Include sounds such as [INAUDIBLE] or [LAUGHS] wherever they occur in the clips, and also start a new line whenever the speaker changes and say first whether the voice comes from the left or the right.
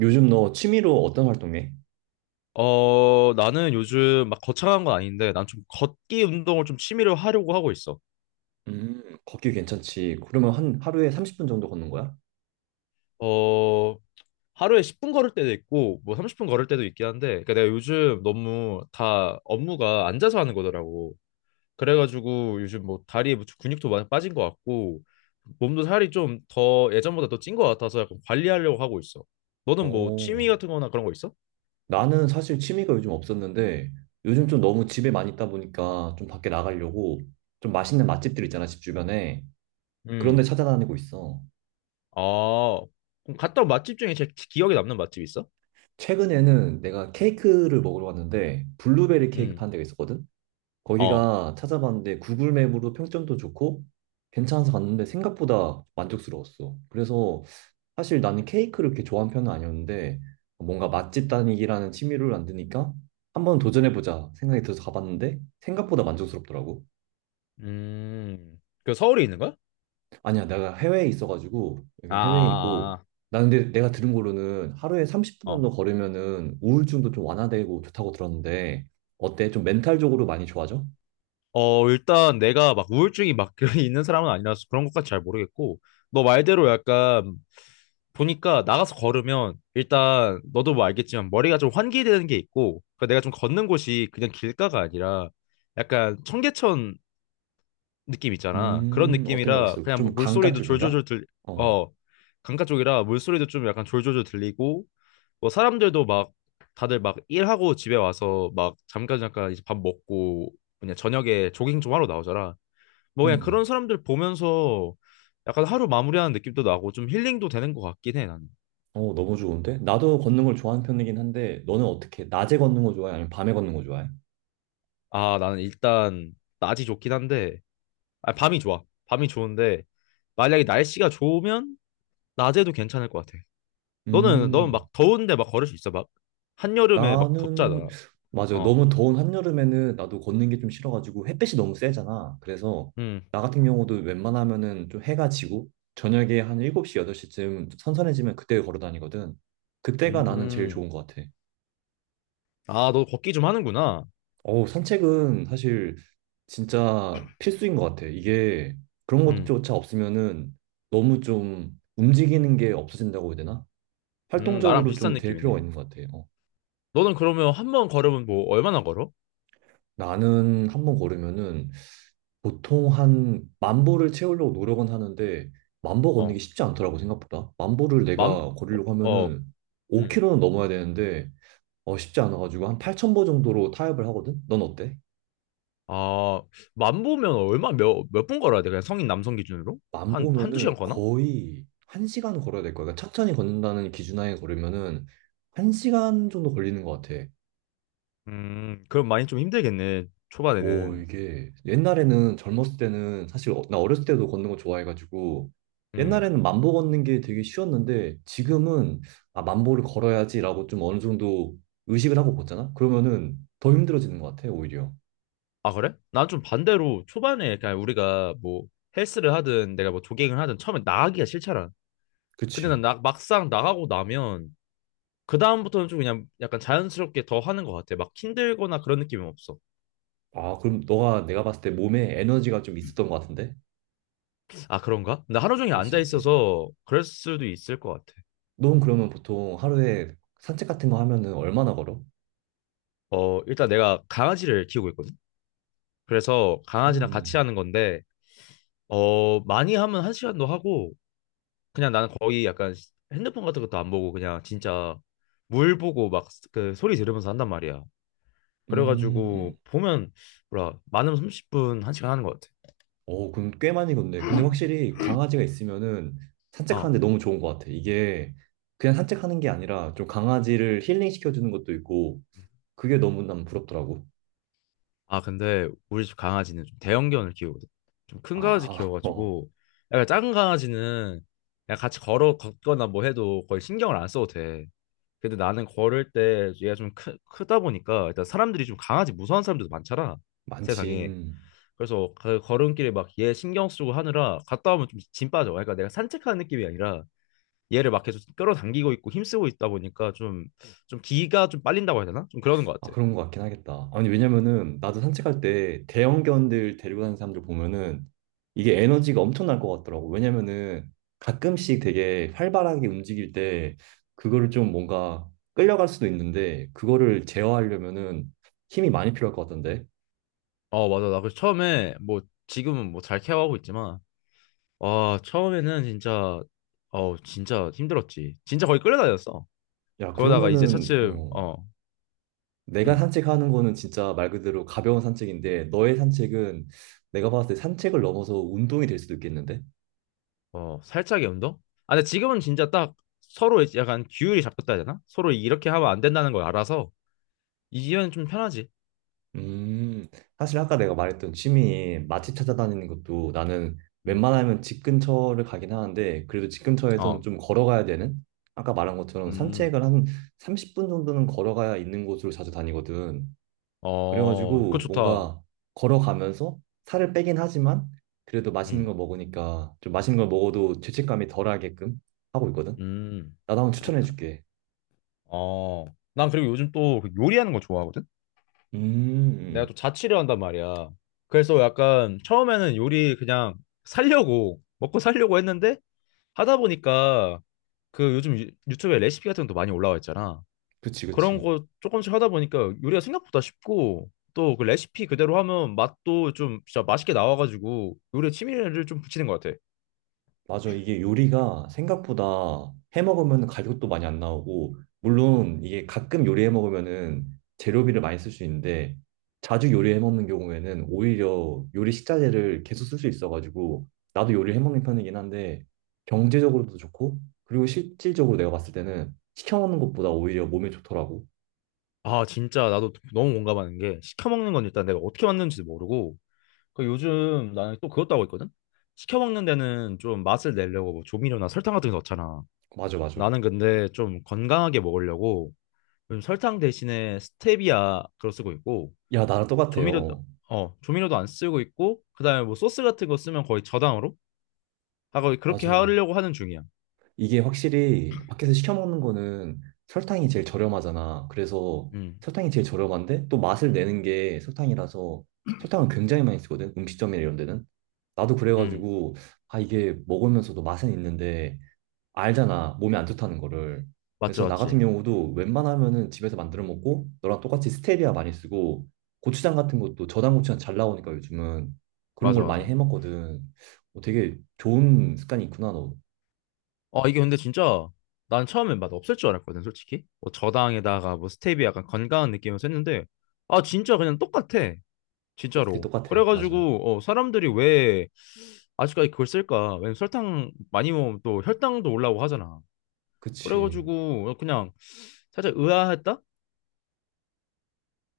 right: 요즘 너 취미로 어떤 활동 해?
left: 어, 나는 요즘 막 거창한 건 아닌데, 난 좀 걷기 운동을 좀 취미로 하려고 하고 있어.
right: 걷기 괜찮지? 그러면 한 하루에 30분 정도 걷는 거야?
left: 어, 하루에 10분 걸을 때도 있고, 뭐 30분 걸을 때도 있긴 한데, 그러니까 내가 요즘 너무 다 업무가 앉아서 하는 거더라고. 그래가지고 요즘 뭐 다리에 뭐 근육도 많이 빠진 것 같고, 몸도 살이 좀 더 예전보다 더 찐 것 같아서 약간 관리하려고 하고 있어. 너는 뭐
right: 어.
left: 취미 같은 거나 그런 거 있어?
right: 나는 사실 취미가 요즘 없었는데 요즘 좀 너무 집에 많이 있다 보니까 좀 밖에 나가려고 좀 맛있는 맛집들 있잖아, 집 주변에. 그런 데
left: 음.
right: 찾아다니고 있어.
left: 아, 그럼 갔다 온 맛집 중에 제일 기억에 남는 맛집 있어?
right: 최근에는 내가 케이크를 먹으러 갔는데 블루베리 케이크
left: 음.
right: 파는 데가 있었거든?
left: 어.
right: 거기가 찾아봤는데 구글 맵으로 평점도 좋고 괜찮아서 갔는데 생각보다 만족스러웠어. 그래서 사실 나는 케이크를 그렇게 좋아하는 편은 아니었는데 뭔가 맛집 다니기라는 취미를 만드니까 한번 도전해보자 생각이 들어서 가봤는데 생각보다 만족스럽더라고.
left: 음, 그 서울에 있는 거야?
right: 아니야, 내가 해외에 있어가지고
left: 아,
right: 여긴 해외이고,
left: 아,
right: 나는 근데 내가 들은 거로는 하루에 30분
left: 아,
right: 정도
left: 어.
right: 걸으면은 우울증도 좀 완화되고 좋다고 들었는데 어때? 좀 멘탈적으로 많이 좋아져?
left: 어, 일단 내가 막 우울증이 막 [LAUGHS] 있는 사람은 아니라서 그런 것까지 잘 모르겠고, 너 말대로 약간 보니까 나가서 걸으면 일단 너도 뭐 알겠지만 머리가 좀 환기되는 게 있고, 그러니까 내가 좀 걷는 곳이 그냥 길가가 아니라 약간 청계천 느낌 있잖아. 그런
right: 어떤 걸
left: 느낌이라
right: 알겠어.
left: 그냥 뭐
right: 좀 강가
left: 물소리도
right: 쪽인가?
left: 졸졸졸
right: 어,
left: 어, 강가 쪽이라 물소리도 좀 약간 졸졸졸 들리고, 뭐 사람들도 막 다들 막 일하고 집에 와서 막 잠깐 이제 밥 먹고 그냥 저녁에 조깅 좀 하러 나오잖아. 뭐 그냥 그런
right: 음.
left: 사람들 보면서 약간 하루 마무리하는 느낌도 나고 좀 힐링도 되는 것 같긴 해, 나는.
right: 어, 너무 좋은데? 나도 걷는 걸 좋아하는 편이긴 한데, 너는 어떻게, 해? 낮에 걷는 거 좋아해? 아니면 밤에 걷는 거 좋아해?
left: 아, 나는 일단 낮이 좋긴 한데, 아, 밤이 좋아. 밤이 좋은데, 만약에 날씨가 좋으면 낮에도 괜찮을 것 같아. 너는
right: 음,
left: 막 더운데 막 걸을 수 있어 막 한여름에 막
right: 나는,
left: 덥잖아?
right: 맞아. 요
left: 어.
right: 너무 더운 한여름에는 나도 걷는 게 좀 싫어가지고 햇빛이 너무 세잖아. 그래서
left: 음.
right: 나 같은 경우도 웬만하면은 좀 해가 지고 저녁에 한 7시, 8시쯤 선선해지면 그때 걸어 다니거든. 그때가 나는 제일
left: 음.
right: 좋은 것 같아.
left: 아, 너 걷기 좀 하는구나.
right: 어우, 산책은 사실 진짜 필수인 것 같아. 이게 그런
left: 음.
right: 것조차 없으면은 너무 좀 움직이는 게 없어진다고 해야 되나?
left: 음. 나랑
right: 활동적으로
left: 비슷한
right: 좀 될
left: 느낌이네.
right: 필요가 있는 것 같아. 요
left: 너는 그러면 한번 걸으면 뭐 얼마나 걸어?
right: 나는 한 번 걸으면은 보통 한 만보를 채우려고 노력은 하는데 만 보 걷는 게
left: 어만어음아만
right: 쉽지 않더라고 생각보다. 만 보를 내가 걸으려고 하면은 5km는 넘어야 되는데 어 쉽지 않아가지고 한 8,000보 정도로 타협을 하거든. 넌 어때?
left: 보면 얼마 몇 분 걸어야 돼? 그냥 성인 남성 기준으로 한 한두 시간
right: 만 보면은
left: 걸나?
right: 거의 1시간 걸어야 될 거야. 그러니까 천천히 걷는다는 기준하에 걸으면은 1시간 정도 걸리는 것 같아.
left: 음, 그럼 많이 좀 힘들겠네
right: 오,
left: 초반에는.
right: 이게 옛날에는 젊었을 때는 사실 나 어렸을 때도 걷는 거 좋아해가지고
left: 음.
right: 옛날에는 만 보 걷는 게 되게 쉬웠는데 지금은 아, 만 보를 걸어야지라고 좀 어느 정도 의식을 하고 걷잖아? 그러면은 더 힘들어지는 것 같아, 오히려.
left: 아, 그래? 난 좀 반대로 초반에 그냥 우리가 뭐 헬스를 하든 내가 뭐 조깅을 하든 처음에 나가기가 싫잖아. 근데
right: 그치?
left: 막상 나가고 나면 그다음부터는 좀 그냥 약간 자연스럽게 더 하는 것 같아. 막 힘들거나 그런 느낌은 없어.
right: 아, 그럼 너가 내가 봤을 때 몸에 에너지가 좀 있었던 것 같은데?
left: 아, 그런가? 나 하루 종일
right: 그럴 수
left: 앉아
right: 있지.
left: 있어서 그럴 수도 있을 것 같아.
right: 넌 그러면 보통 하루에 산책 같은 거 하면은 얼마나 걸어?
left: 어, 일단 내가 강아지를 키우고 있거든. 그래서
right: 그러면,
left: 강아지랑 같이 하는 건데, 어, 많이 하면 한 시간도 하고, 그냥 나는 거의 약간 핸드폰 같은 것도 안 보고 그냥 진짜 물 보고 막 그 소리 들으면서 한단 말이야.
right: 음, 음.
left: 그래가지고 보면 뭐라 많으면 30분 한 시간 하는 것 같아.
right: 오, 그럼 꽤 많이 걷네. 근데 확실히 강아지가 있으면은
left: 어.
right: 산책하는데 너무 좋은 것 같아. 이게 그냥 산책하는 게 아니라 좀 강아지를 힐링시켜주는 것도 있고 그게 너무 난 부럽더라고.
left: 아, 근데 우리 집 강아지는 좀 대형견을 키우거든. 좀 큰 강아지
right: 아, [LAUGHS] 어,
left: 키워가지고 약간 작은 강아지는 그냥 같이 걸어 걷거나 뭐 해도 거의 신경을 안 써도 돼. 근데 나는 걸을 때 얘가 크다 보니까 일단 사람들이 좀 강아지 무서운 사람들도 많잖아.
right: 많지.
left: 세상에.
right: 음.
left: 그래서 그 걸음길에 막 얘 신경 쓰고 하느라 갔다 오면 좀 짐 빠져. 그러니까 내가 산책하는 느낌이 아니라 얘를 막 계속 끌어당기고 있고 힘쓰고 있다 보니까 좀 기가 좀 빨린다고 해야 되나? 좀 그러는 것
right: 아,
left: 같아.
right: 그런 것 같긴 하겠다. 아니, 왜냐면은 나도 산책할 때 대형견들 데리고 다니는 사람들 보면은 이게 에너지가 엄청날 것 같더라고. 왜냐면은 가끔씩 되게 활발하게 움직일 때 그거를 좀 뭔가 끌려갈 수도 있는데 그거를 제어하려면은 힘이 많이 필요할 것 같던데.
left: 어, 맞아. 나 그 처음에 뭐 지금은 뭐 잘 케어하고 있지만 와, 처음에는 진짜 어, 진짜 힘들었지. 진짜 거의 끌려다녔어.
right: 야,
left: 그러다가 이제
right: 그러면은
left: 차츰
right: 뭐
left: 어,
right: 내가
left: 음,
right: 산책하는 거는 진짜 말 그대로 가벼운 산책인데 너의 산책은 내가 봤을 때 산책을 넘어서 운동이 될 수도 있겠는데?
left: 어, 살짝의 운동? 아, 근데 지금은 진짜 딱 서로 이제 약간 규율이 잡혔다 해야 되나? 서로 이렇게 하면 안 된다는 걸 알아서 이제는 좀 편하지.
right: 음, 사실 아까 내가 말했던 취미 맛집 찾아다니는 것도 나는
left: 음.
right: 웬만하면 집 근처를 가긴 하는데 그래도 집 근처에선
left: 어.
right: 좀 걸어가야 되는, 아까 말한 것처럼
left: 음. 음.
right: 산책을 한 30분 정도는 걸어가야 있는 곳으로 자주 다니거든.
left: 어, 그거
right: 그래가지고
left: 좋다.
right: 뭔가 걸어가면서 살을 빼긴 하지만 그래도 맛있는 거
left: 음.
right: 먹으니까 좀 맛있는 걸 먹어도 죄책감이 덜하게끔 하고 있거든.
left: 음.
right: 나도 한번 추천해줄게.
left: 어, 난 그리고 요즘 또그 요리하는 거 좋아하거든?
right: 음, 음,
left: 내가
right: 음.
left: 또 자취를 한단 말이야. 그래서 약간 처음에는 요리 그냥 살려고, 먹고 살려고 했는데 하다 보니까 그 요즘 유튜브에 레시피 같은 것도 많이 올라와 있잖아.
right: 그치,
left: 그런
right: 그치.
left: 거 조금씩 하다 보니까 요리가 생각보다 쉽고 또 그 레시피 그대로 하면 맛도 좀 진짜 맛있게 나와가지고 요리에 취미를 좀 붙이는 것 같아.
right: 맞아. 이게 요리가 생각보다 해 먹으면 가격도 많이 안 나오고, 물론 이게 가끔 요리해 먹으면은 재료비를 많이 쓸 수 있는데, 자주 요리해 먹는 경우에는 오히려 요리 식자재를 계속 쓸 수 있어가지고, 나도 요리해 먹는 편이긴 한데, 경제적으로도 좋고, 그리고 실질적으로 내가 봤을 때는 시켜 먹는 것보다 오히려 몸에 좋더라고.
left: 아, 진짜 나도 너무 공감하는 게 시켜 먹는 건 일단 내가 어떻게 만드는지도 모르고 그 요즘 나는 또 그것도 하고 있거든? 시켜 먹는 데는 좀 맛을 내려고 뭐 조미료나 설탕 같은 거 넣잖아.
right: 맞아, 맞아.
left: 나는 근데 좀 건강하게 먹으려고 요즘 설탕 대신에 스테비아 그거 쓰고 있고
right: 야, 나랑
left: 조미료도
right: 똑같아요.
left: 조미료도 안 쓰고 있고 그다음에 뭐 소스 같은 거 쓰면 거의 저당으로 하고 그렇게
right: 맞아.
left: 하려고 하는 중이야.
right: 이게 확실히 밖에서 시켜 먹는 거는 설탕이 제일 저렴하잖아. 그래서
left: 음,
right: 설탕이 제일 저렴한데 또 맛을 내는 게 설탕이라서 설탕을 굉장히 많이 쓰거든. 음식점이나 이런 데는. 나도
left: 음,
right: 그래가지고 아 이게 먹으면서도 맛은 있는데 알잖아. 몸에 안 좋다는 거를.
left: 맞지,
right: 그래서 나 같은
left: 맞지,
right: 경우도 웬만하면은 집에서 만들어 먹고 너랑 똑같이 스테비아 많이 쓰고 고추장 같은 것도 저당 고추장 잘 나오니까 요즘은 그런
left: 맞아,
right: 걸 많이
left: 맞아.
right: 해 먹거든. 어, 되게 좋은 습관이 있구나 너.
left: 아, 이게 근데 진짜 난 처음에 맛 없을 줄 알았거든, 솔직히. 뭐 저당에다가 뭐 스테비아 약간 건강한 느낌으로 했는데 아, 진짜 그냥 똑같아.
right: 똑같아,
left: 진짜로.
right: 똑같아, 맞아.
left: 그래가지고 어, 사람들이 왜 아직까지 그걸 쓸까? 왜냐면 설탕 많이 먹으면 또 혈당도 올라오고 하잖아.
right: 그치.
left: 그래가지고 어, 그냥 살짝 의아했다?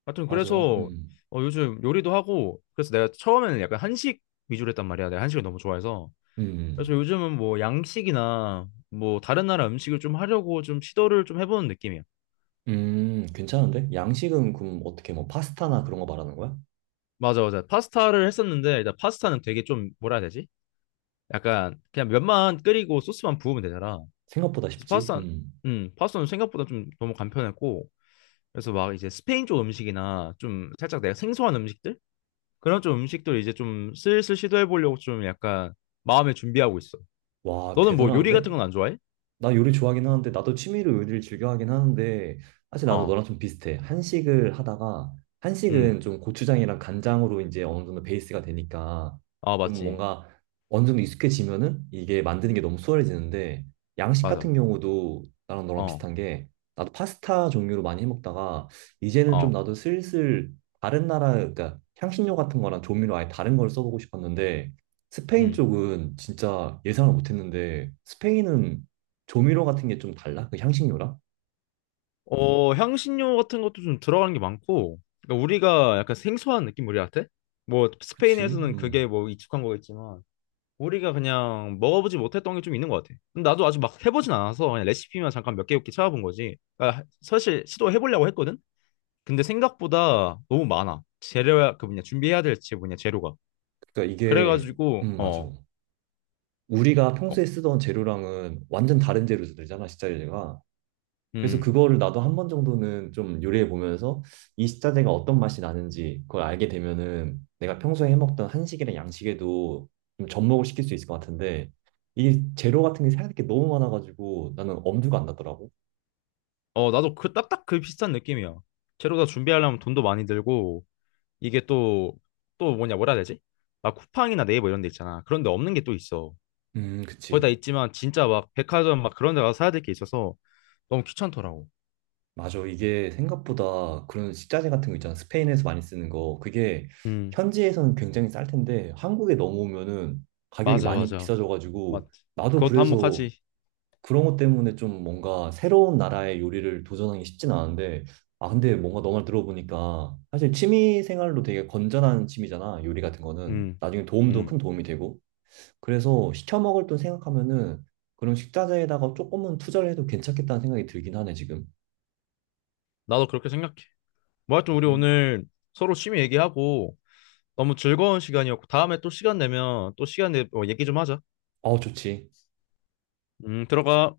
left: 하여튼
right: 맞아.
left: 그래서
right: 음.
left: 어, 요즘 요리도 하고 그래서 내가 처음에는 약간 한식 위주로 했단 말이야. 내가 한식을 너무 좋아해서. 그래서
right: 음.
left: 요즘은 뭐 양식이나 뭐 다른 나라 음식을 좀 하려고 좀 시도를 좀 해보는 느낌이야.
right: 괜찮은데? 양식은 그럼 어떻게 뭐 파스타나 그런 거 말하는 거야?
left: 맞아, 맞아. 파스타를 했었는데 일단 파스타는 되게 좀 뭐라 해야 되지? 약간 그냥 면만 끓이고 소스만 부으면 되잖아.
right: 생각보다
left: 그래서
right: 쉽지.
left: 파스타,
right: 음.
left: 파스타는 생각보다 좀 너무 간편했고, 그래서 막 이제 스페인 쪽 음식이나 좀 살짝 내가 생소한 음식들? 그런 좀 음식들 이제 좀 슬슬 시도해 보려고 좀 약간 마음에 준비하고 있어.
right: 와,
left: 너는 뭐 요리
right: 대단한데?
left: 같은 건 안 좋아해?
right: 나 요리 좋아하긴 하는데 나도 취미로 요리를 즐겨 하긴 하는데 사실 나도
left: 어,
right: 너랑 좀 비슷해. 한식을 하다가
left: 음,
right: 한식은 좀 고추장이랑 간장으로 이제 어느 정도 베이스가 되니까
left: 아,
right: 좀
left: 맞지.
right: 뭔가 어느 정도 익숙해지면은 이게 만드는 게 너무 수월해지는데 양식 같은
left: 맞아.
right: 경우도 나랑 너랑
left: 어,
right: 비슷한 게 나도 파스타 종류로 많이 해 먹다가 이제는 좀
left: 어,
right: 나도 슬슬 다른 나라 그러니까 향신료 같은 거랑 조미료 아예 다른 걸 써보고 싶었는데 스페인
left: 음.
right: 쪽은 진짜 예상을 못 했는데 스페인은 조미료 같은 게 좀 달라? 그 향신료랑?
left: 어, 향신료 같은 것도 좀 들어가는 게 많고, 그러니까 우리가 약간 생소한 느낌 우리한테? 뭐
right: 그치?
left: 스페인에서는 그게
right: 음.
left: 뭐 익숙한 거겠지만, 우리가 그냥 먹어보지 못했던 게 좀 있는 것 같아. 근데 나도 아직 막 해보진 않아서 그냥 레시피만 잠깐 몇 개 이렇게 찾아본 거지. 그러니까 사실 시도해보려고 했거든? 근데 생각보다 너무 많아. 재료야, 그 뭐냐, 준비해야 될지 뭐냐, 재료가.
right: 그러니까 이게
left: 그래가지고,
right: 맞아.
left: 어,
right: 우리가
left: 어,
right: 평소에 쓰던 재료랑은 완전 다른 재료 들잖아 식자재가. 그래서
left: 음.
right: 그거를 나도 한 번 정도는 좀 요리해 보면서 이 식자재가 어떤 맛이 나는지 그걸 알게 되면은 내가 평소에 해먹던 한식이랑 양식에도 좀 접목을 시킬 수 있을 것 같은데 이게 재료 같은 게 생각할 게 너무 많아가지고 나는 엄두가 안 나더라고.
left: 어, 나도 그 딱딱 그 비슷한 느낌이야. 재료 다 준비하려면 돈도 많이 들고, 이게 또, 또 뭐냐, 뭐라 해야 되지? 막 쿠팡이나 네이버 이런 데 있잖아. 그런 데 없는 게 또 있어. 거의 다
right: 그치.
left: 있지만 진짜 막 백화점 막 그런 데 가서 사야 될 게 있어서 너무 귀찮더라고.
right: 맞아. 이게 생각보다 그런 식자재 같은 거 있잖아. 스페인에서 많이 쓰는 거. 그게
left: 음.
right: 현지에서는 굉장히 쌀 텐데 한국에 넘어오면은 가격이
left: 맞아,
right: 많이
left: 맞아.
right: 비싸져가지고
left: 맞지.
right: 나도
left: 그것도
right: 그래서
left: 한몫하지.
right: 그런 것 때문에 좀 뭔가 새로운 나라의 요리를 도전하기 쉽진 않은데 아 근데 뭔가 너 말 들어보니까 사실 취미 생활로 되게 건전한 취미잖아. 요리 같은 거는
left: 음,
right: 나중에 도움도 큰
left: 음.
right: 도움이 되고 그래서 시켜 먹을 돈 생각하면은 그런 식자재에다가 조금은 투자를 해도 괜찮겠다는 생각이 들긴 하네 지금.
left: 나도 그렇게 생각해. 뭐 하여튼 우리
right: 음.
left: 오늘 서로 취미 얘기하고 너무 즐거운 시간이었고 다음에 또 시간 내면 또 시간 내 어, 얘기 좀 하자.
right: 어, 좋지.
left: 들어가.